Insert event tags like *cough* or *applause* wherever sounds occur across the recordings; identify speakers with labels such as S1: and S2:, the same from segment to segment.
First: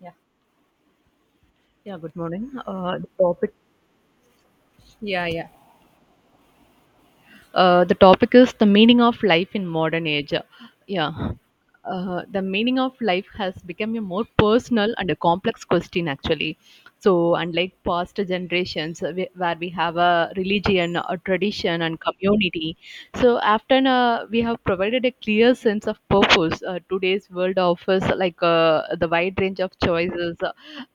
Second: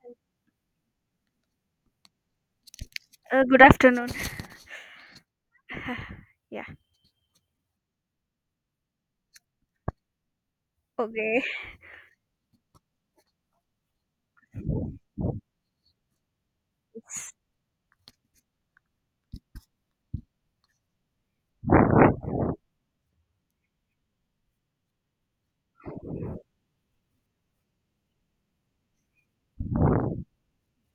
S1: Yeah. Yeah, good morning. The topic,
S2: Good afternoon.
S1: Yeah, yeah.
S2: Yeah.
S1: The topic is the meaning of life in modern age. Yeah,
S2: Okay.
S1: the meaning of life has become a more personal and a complex question actually.
S2: Yes,
S1: So, unlike past generations, where we have a religion, a tradition, and community, so often we have provided a clear sense of purpose. Today's world offers like the wide range of choices,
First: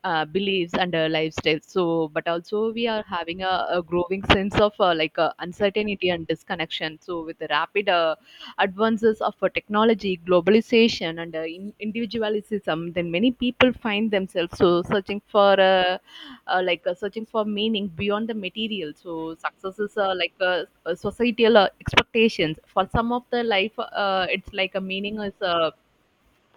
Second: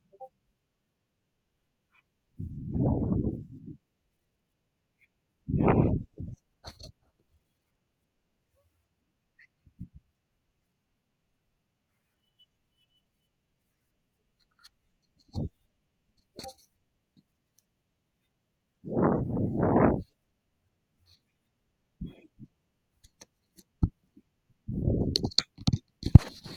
S1: beliefs and lifestyles. So, but also we are having a growing sense of uncertainty and disconnection. So, with the rapid advances of technology, globalization, and individualism, then many people find themselves so searching for searching for meaning beyond the material. So, success is societal expectations. For some of the life, it's like a meaning is.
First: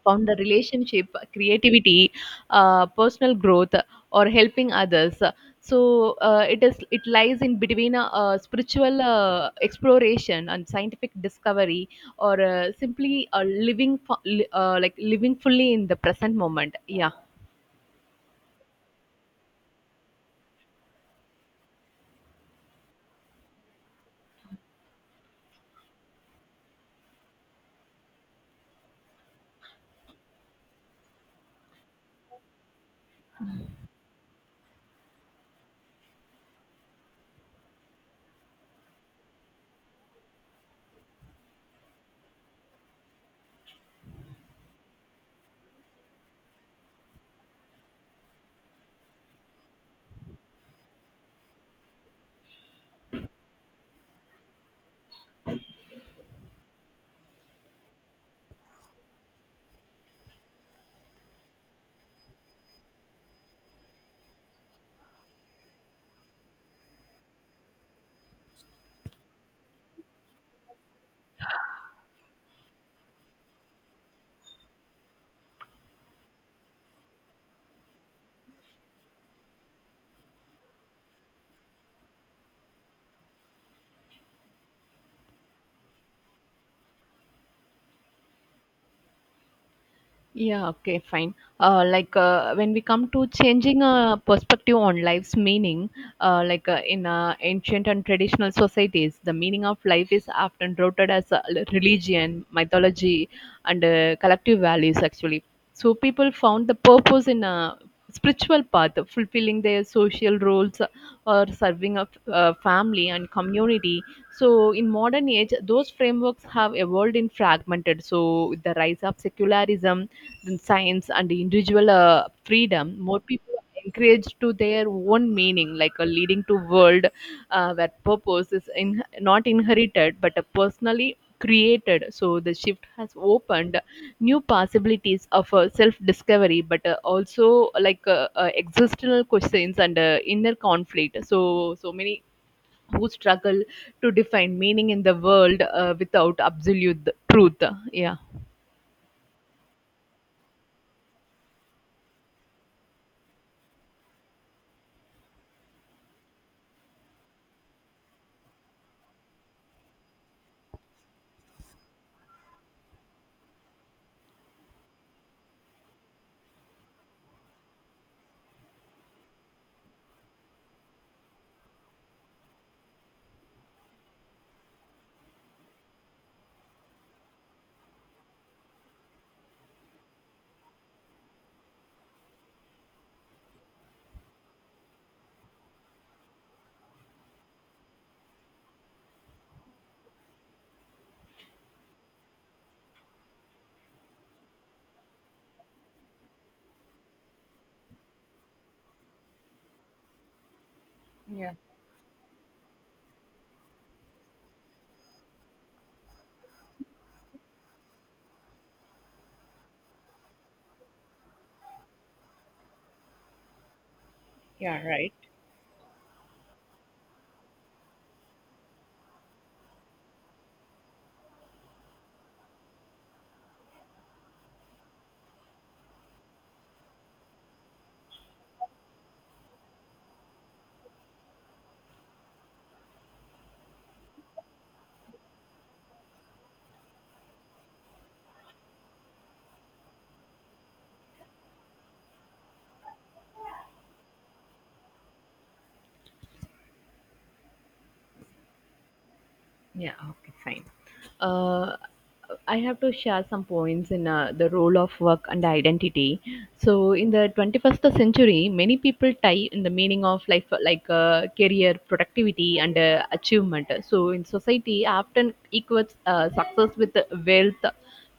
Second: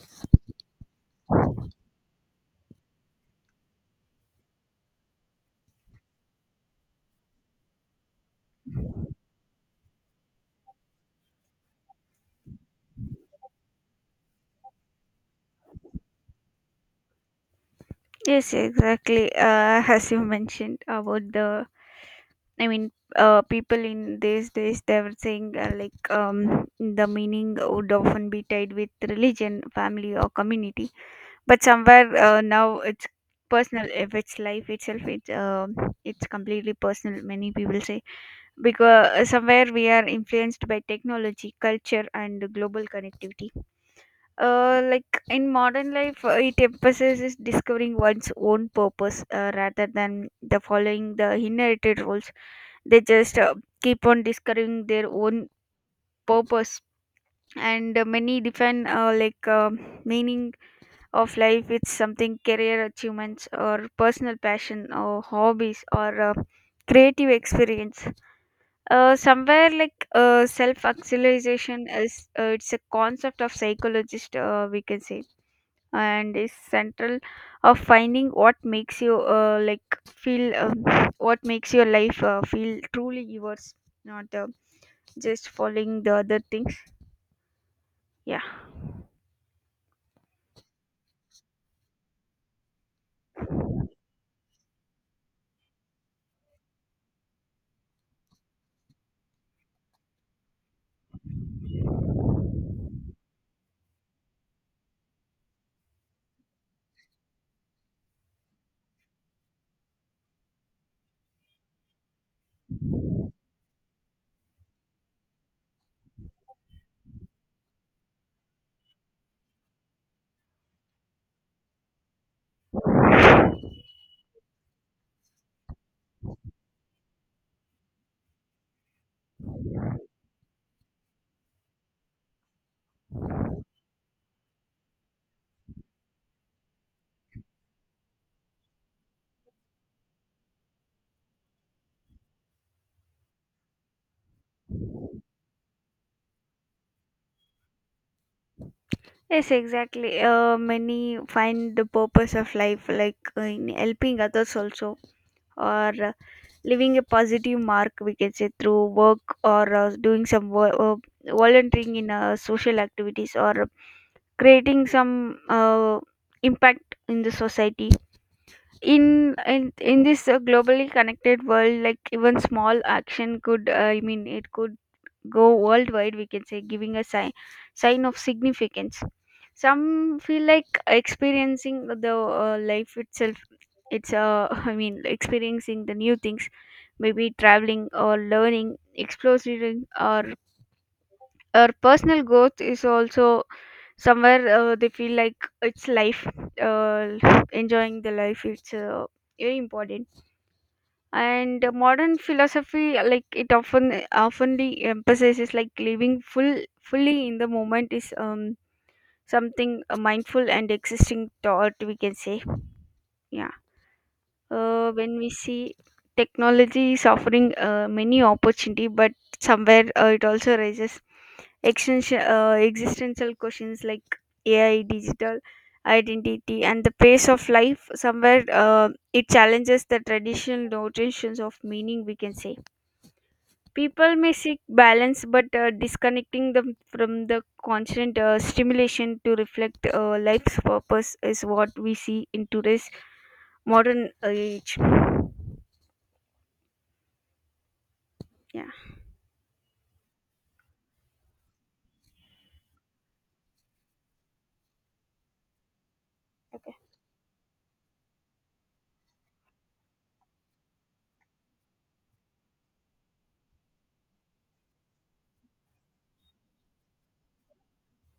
S1: Found the relationship, creativity, personal growth, or helping others. So it lies in between a spiritual exploration and scientific discovery, or simply a living fu- li- like living fully in the present moment, yeah.
S2: Yes, exactly. As you mentioned about I mean, people in these days they were saying like, the meaning would often be tied with religion, family, or community. But somewhere now it's personal, if it's life itself it it's completely personal, many people say, because somewhere we are influenced by technology culture and global connectivity. Like in modern life it emphasizes discovering one's own purpose rather than the following the inherited roles. They just keep on discovering their own purpose, and many define like, meaning of life, it's something career achievements or personal passion or hobbies or creative experience. Somewhere like self actualization is it's a concept of psychologist we can say, and is central of finding what makes you like feel what makes your life feel truly yours, not just following the other things. Yeah.
S1: Yeah, okay, fine. When we come to changing a perspective on life's meaning, like in ancient and traditional societies, the meaning of life is often rooted as religion, mythology, and collective values, actually. So people found the purpose in a spiritual path, fulfilling their social roles, or serving a family and community. So in modern age, those frameworks have evolved in fragmented. So with the rise of secularism, than science and individual freedom, more people are encouraged to their own meaning, like a leading to world where purpose is in, not inherited but personally created. So the shift has opened new possibilities of self-discovery, but also like existential questions and inner conflict. So many who struggle to define meaning in the world without absolute truth. Yeah.
S2: Yes, exactly. Many find the purpose of life like in helping others also, or leaving a positive mark, we can say, through work or doing some volunteering in social activities or creating some impact in the society. In this globally connected world, like even small action could I mean it could go worldwide, we can say, giving a sign, sign of significance. Some feel like experiencing the life itself. It's *laughs* I mean experiencing the new things, maybe traveling or learning, exploring, or personal growth is also. Somewhere they feel like it's life, uh, enjoying the life. It's very important.
S1: Yeah,
S2: And modern philosophy, like it often oftenly emphasizes like living full fully in the moment is something mindful and existing thought, we can say. Yeah.
S1: yeah, right.
S2: When we see technology is offering many opportunity, but somewhere it also raises existential questions like ai digital identity and the pace of life, somewhere it challenges the traditional notions of meaning, we can say. People may seek balance but disconnecting them from the constant stimulation to reflect life's purpose is what we see in today's modern age. Yeah.
S1: Yeah, okay, fine. Uh, I have to share some points in the role of work and identity. So, in the 21st century, many people tie in the meaning of life like career, productivity, and achievement. So, in society, often equates success with wealth,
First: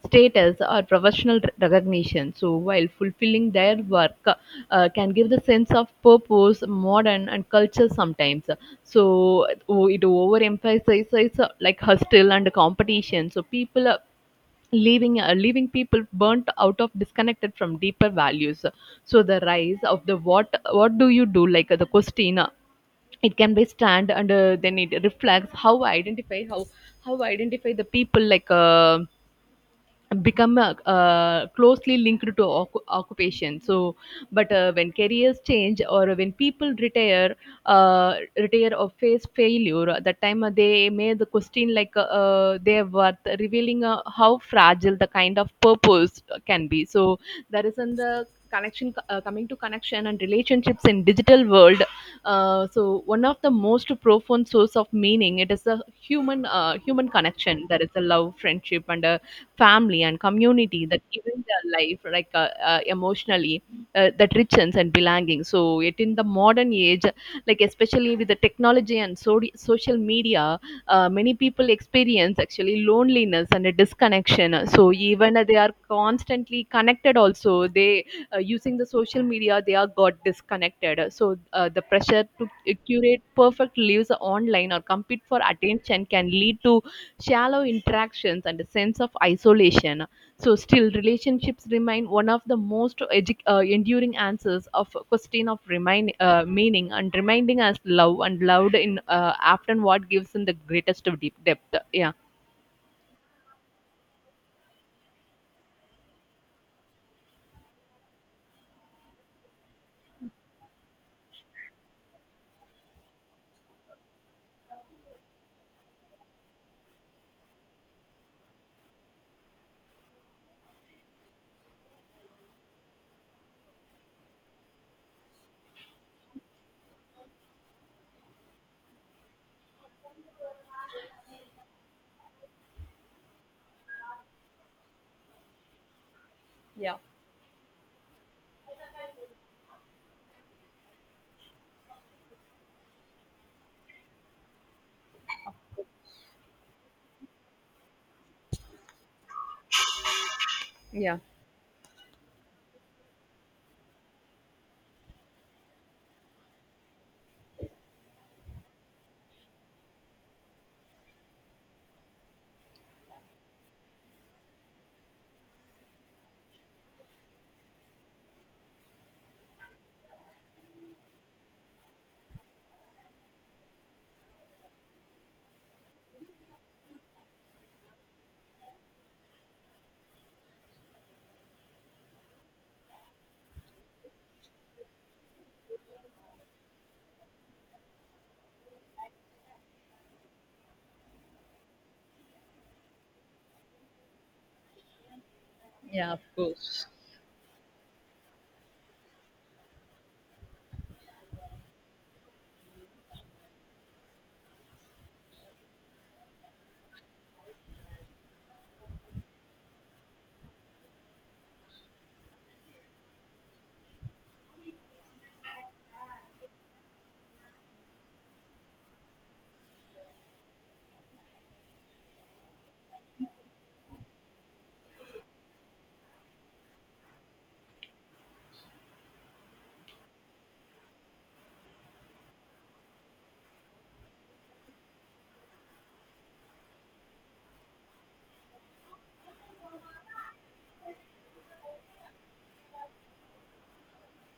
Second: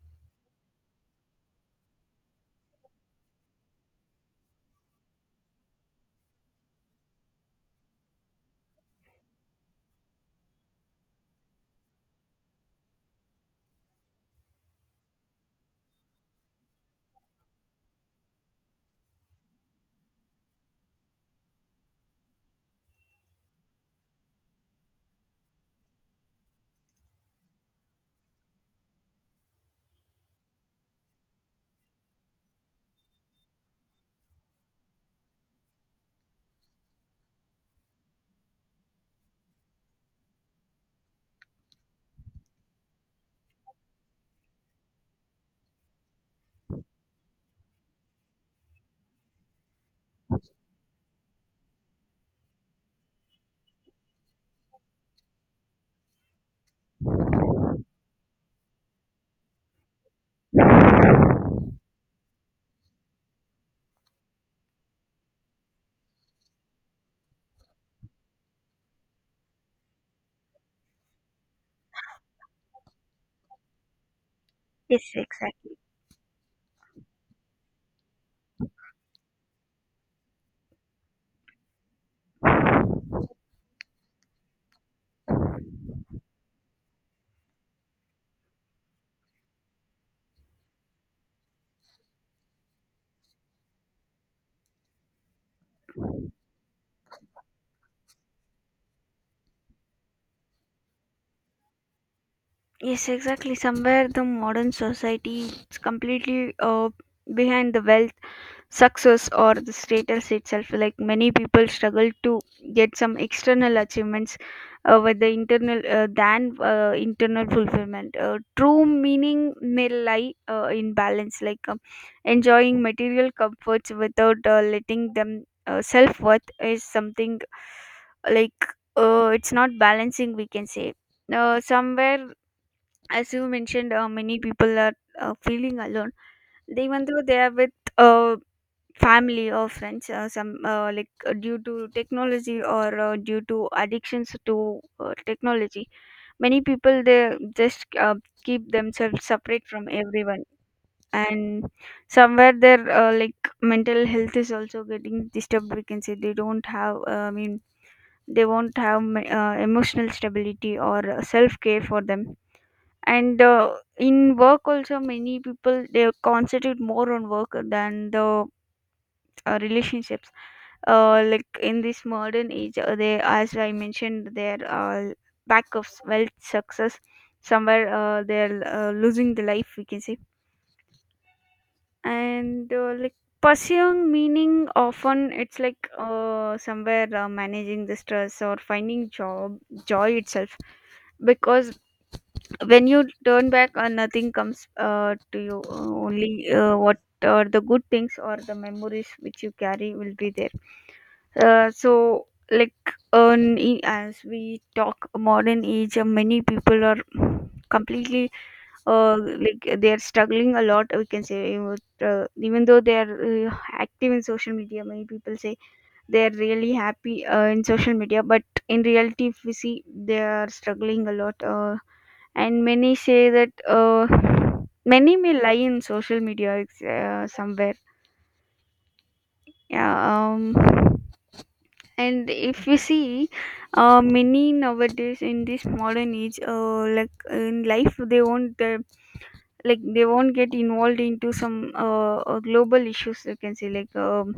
S1: status, or professional recognition. So while fulfilling their work, can give the sense of purpose, modern and culture sometimes. So oh, it overemphasizes like hustle and competition. So people leaving people burnt out of disconnected from deeper values. So the rise of the what do you do, like the question, it can be stand, and then it reflects how identify the people, like become closely linked to occupation. So but when careers change or when people retire, retire or face failure, at that time they may the question, like their worth revealing how fragile the kind of purpose can be. So there is in the connection, coming to connection and relationships in digital world. So one of the most profound source of meaning it is the human connection. There is a love, friendship, and family and community, that giving their life like emotionally, that richens and belonging. So it in the modern age, like especially with the technology and social media, many people experience actually loneliness and a disconnection. So
S2: Yes,
S1: even they are
S2: exactly.
S1: constantly connected also, they using the social media, they are got disconnected. So the pressure to curate perfect lives online or compete for attention can lead to shallow interactions and a sense of isolation. So, still, relationships remain one of the most enduring answers of a question of remain, meaning, and reminding us love and loved in often what gives in the greatest of deep depth. Yeah.
S2: Yes, exactly. Somewhere the modern society is completely behind the wealth, success or the status itself. Like many people struggle to get some external achievements with the internal fulfillment. True meaning may lie in balance, like enjoying material comforts without letting them self-worth is something like it's not balancing, we can say. Somewhere, as you mentioned many people are feeling alone. They,
S1: Yeah,
S2: even though they are with uh, family or friends, some like due to technology or due to addictions to technology, many people they just keep themselves separate from everyone.
S1: yeah,
S2: And somewhere their like mental health is also getting disturbed, we can say. They don't have I mean they won't have emotional stability or self care for them. And in work also, many people they concentrate more on work than the relationships. Like in this modern age, they, as I mentioned, their lack of wealth success, somewhere they're losing the life, we can say. And like, pursuing meaning often it's like somewhere managing the stress or finding job, joy itself. Because when you turn back nothing comes to you,
S1: yeah, of
S2: only
S1: course.
S2: what are the good things or the memories which you carry will be there. So like, as we talk modern age, many people are completely uh, like, they are struggling a lot, we can say. Even though they are active in social media, many people say they are really happy in social media, but in reality if we see they are struggling a lot. And many say that many may lie in social media somewhere. Yeah. And if you see, many nowadays in this modern age, like in life they won't like they won't get involved into some global issues, you can say. like um,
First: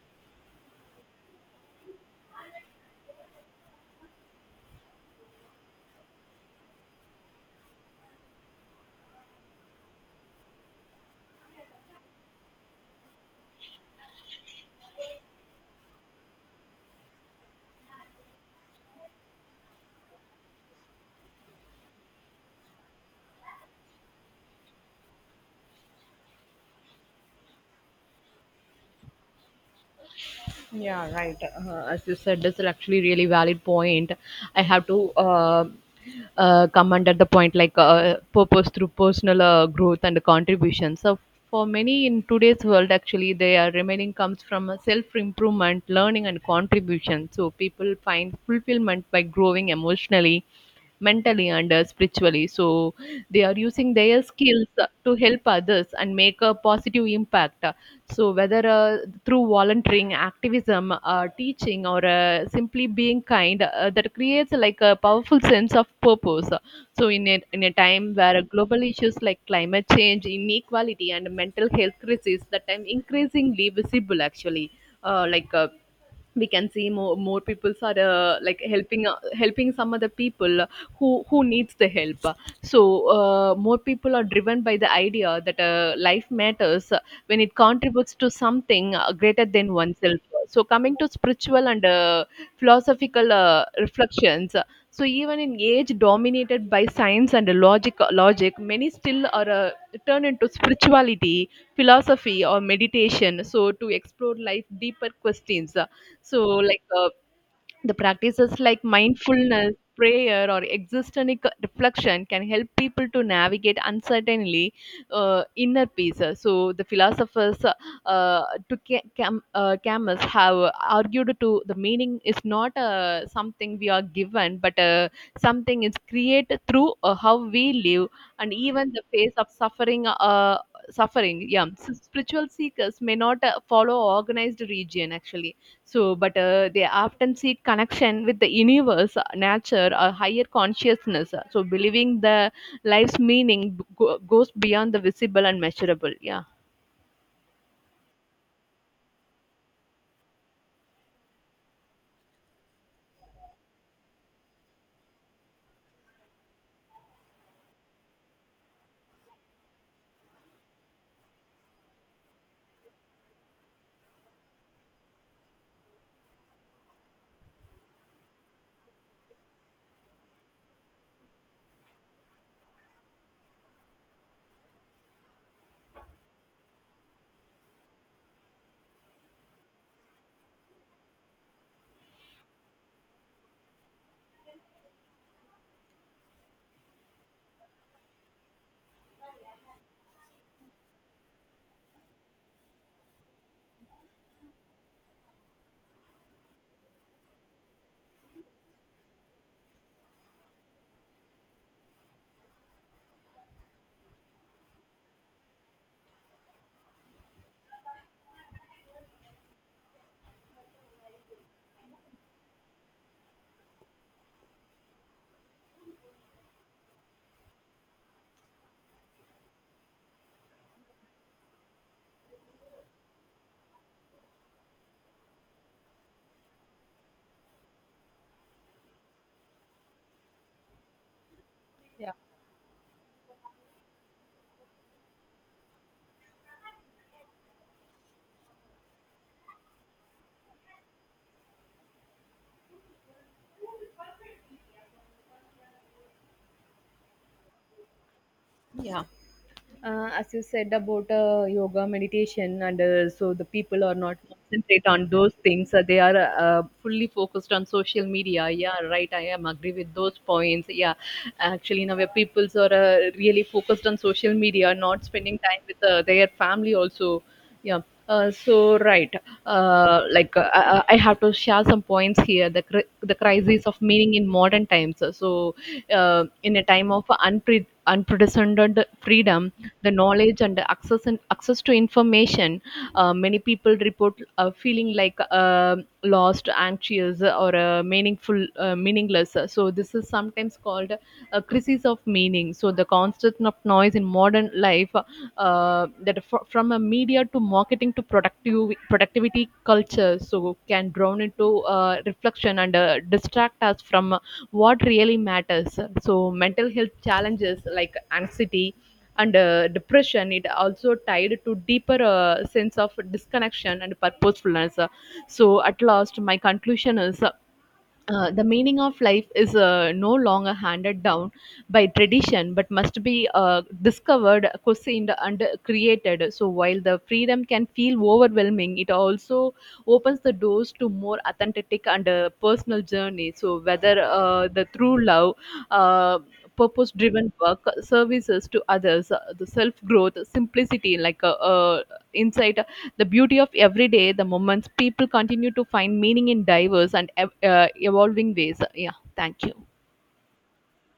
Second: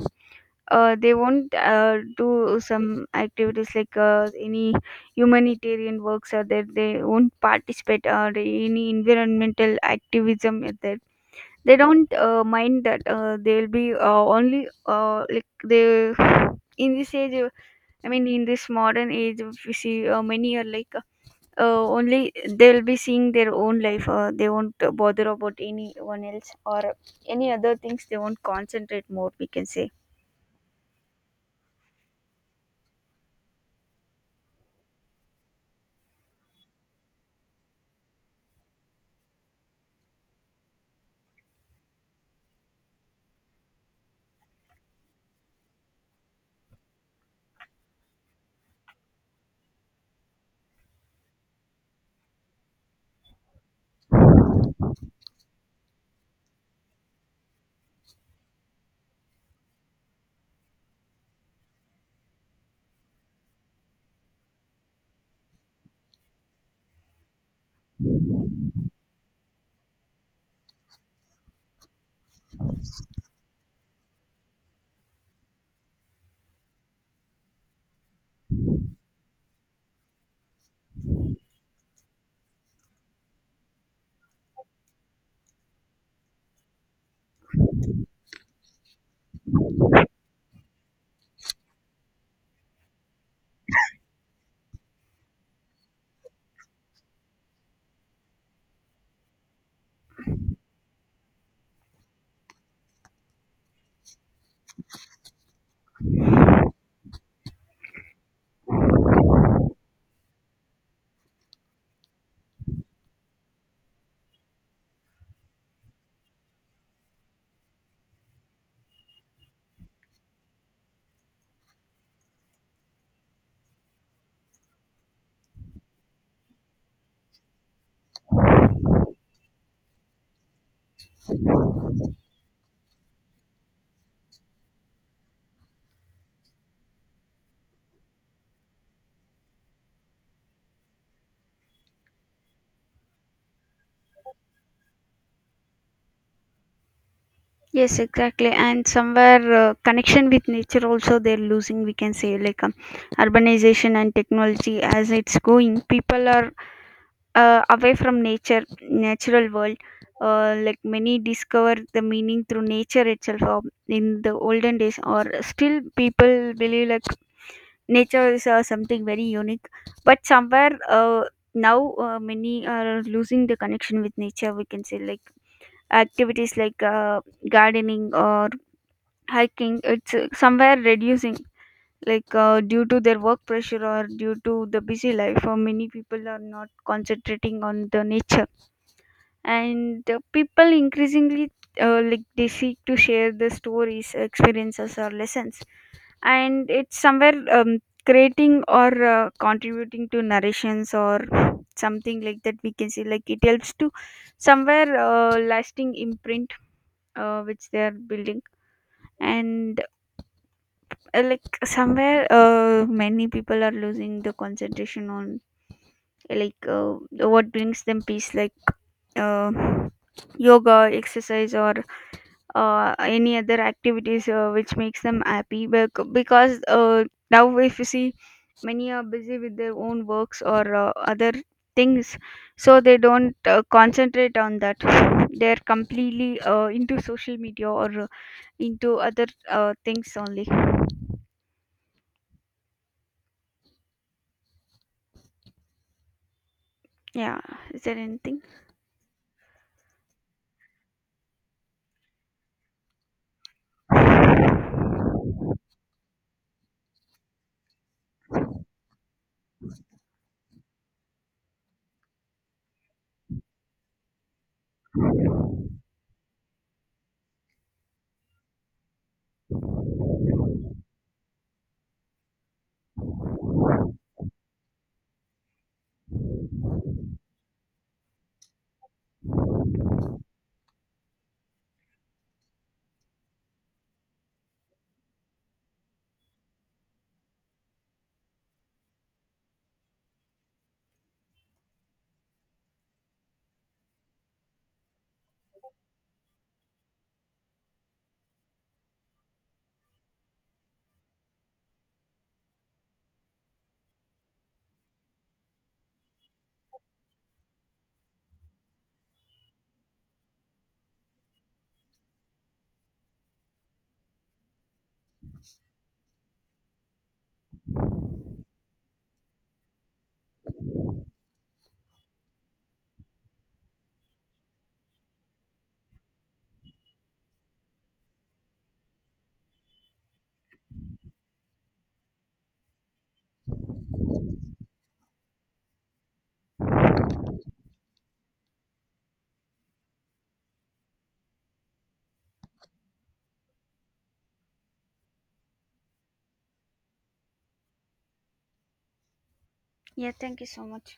S2: uh, They won't do some activities, like any humanitarian works are there, they won't participate, or any environmental activism is there, they don't mind that. They'll be only like they, in this age, I mean in this modern age, we see many are like only they'll be seeing their own life. They won't bother about anyone else or any other things, they won't concentrate more, we can say.
S1: Yeah, right. As you said, this is actually really valid point. I have to comment at the point like purpose through personal growth and contribution. So for many in today's world, actually, they are remaining comes from a self-improvement, learning, and contribution. So people find fulfillment by growing emotionally, mentally, and spiritually. So they are using their skills to help others and make a positive impact. So, whether through volunteering, activism, teaching, or simply being kind, that creates like a powerful sense of purpose. So, in a time where global issues like climate change, inequality, and mental health crisis that time increasingly visible, actually, uh, like. Uh, we can see more people are helping some other people who needs the help. So more people are driven by the idea that life matters when it contributes to something greater than oneself. So, coming to spiritual and philosophical reflections, so even in age dominated by science and logic, many still are turned into spirituality, philosophy, or meditation. So, to explore life deeper questions. So, like the practices like mindfulness, prayer, or existential reflection can help people to navigate uncertainly, inner peace. So the philosophers uh, Camus have argued to the meaning is not something we are given, but something is created through how we live and even the face of suffering. Spiritual seekers may not follow organized region actually. So, but they often seek connection with the universe, nature, or higher consciousness. So, believing the life's meaning goes beyond the visible and measurable. Yeah.
S2: Yes, exactly. And somewhere connection with nature also they're losing, we can say. Urbanization and technology, as it's going, people are away from nature, natural world. Like many discover the meaning through nature itself, or in the olden days or still people believe like nature is something very unique. But somewhere now many are losing the connection with nature, we can say. Like activities like gardening or hiking, it's somewhere reducing like due to their work pressure or due to the busy life, or many people are not concentrating on the nature. And people increasingly like, they seek to share their stories, experiences or lessons, and it's somewhere creating or contributing to narrations or something like that, we can see. Like it helps to somewhere lasting imprint which they are building. And like, somewhere many people are losing the concentration on like what brings them peace, like uh, yoga, exercise or any other activities which makes them happy, because now if you see, many are busy with their own works or other
S1: Yeah.
S2: things. So they don't concentrate on that. They're completely into social media or into other things only. Yeah. Is there anything?
S1: Yeah. As you said about yoga meditation and so the people are not concentrate on those things, they are fully focused on social media, yeah, right, I am agree with those points, yeah. Actually now where peoples are really focused on social media, not spending time with their family also, yeah. So right. Uh, like uh, I, I I have to share some points here, the, the crisis of meaning in modern times. So in a time of unpre- unprecedented freedom, the knowledge and access to information, many people report feeling like lost, anxious, or meaningful meaningless. So this is sometimes called a crisis of meaning. So the constant of noise in modern life, from a media to marketing to productive productivity culture, so can drown into reflection and distract us from what really matters. So mental health challenges like anxiety and depression, it also tied to deeper sense of disconnection and purposefulness. So at last my conclusion is the meaning of life is no longer handed down by tradition but must be discovered, questioned, and created. So, while the freedom can feel overwhelming, it also opens the doors to more authentic and personal journey. So, whether the through love, uh, purpose driven work, services to others, the self growth, simplicity, like insight, the beauty of everyday, the moments people continue to find meaning in diverse and evolving ways. Yeah, thank you.
S2: Yeah, thank you so much.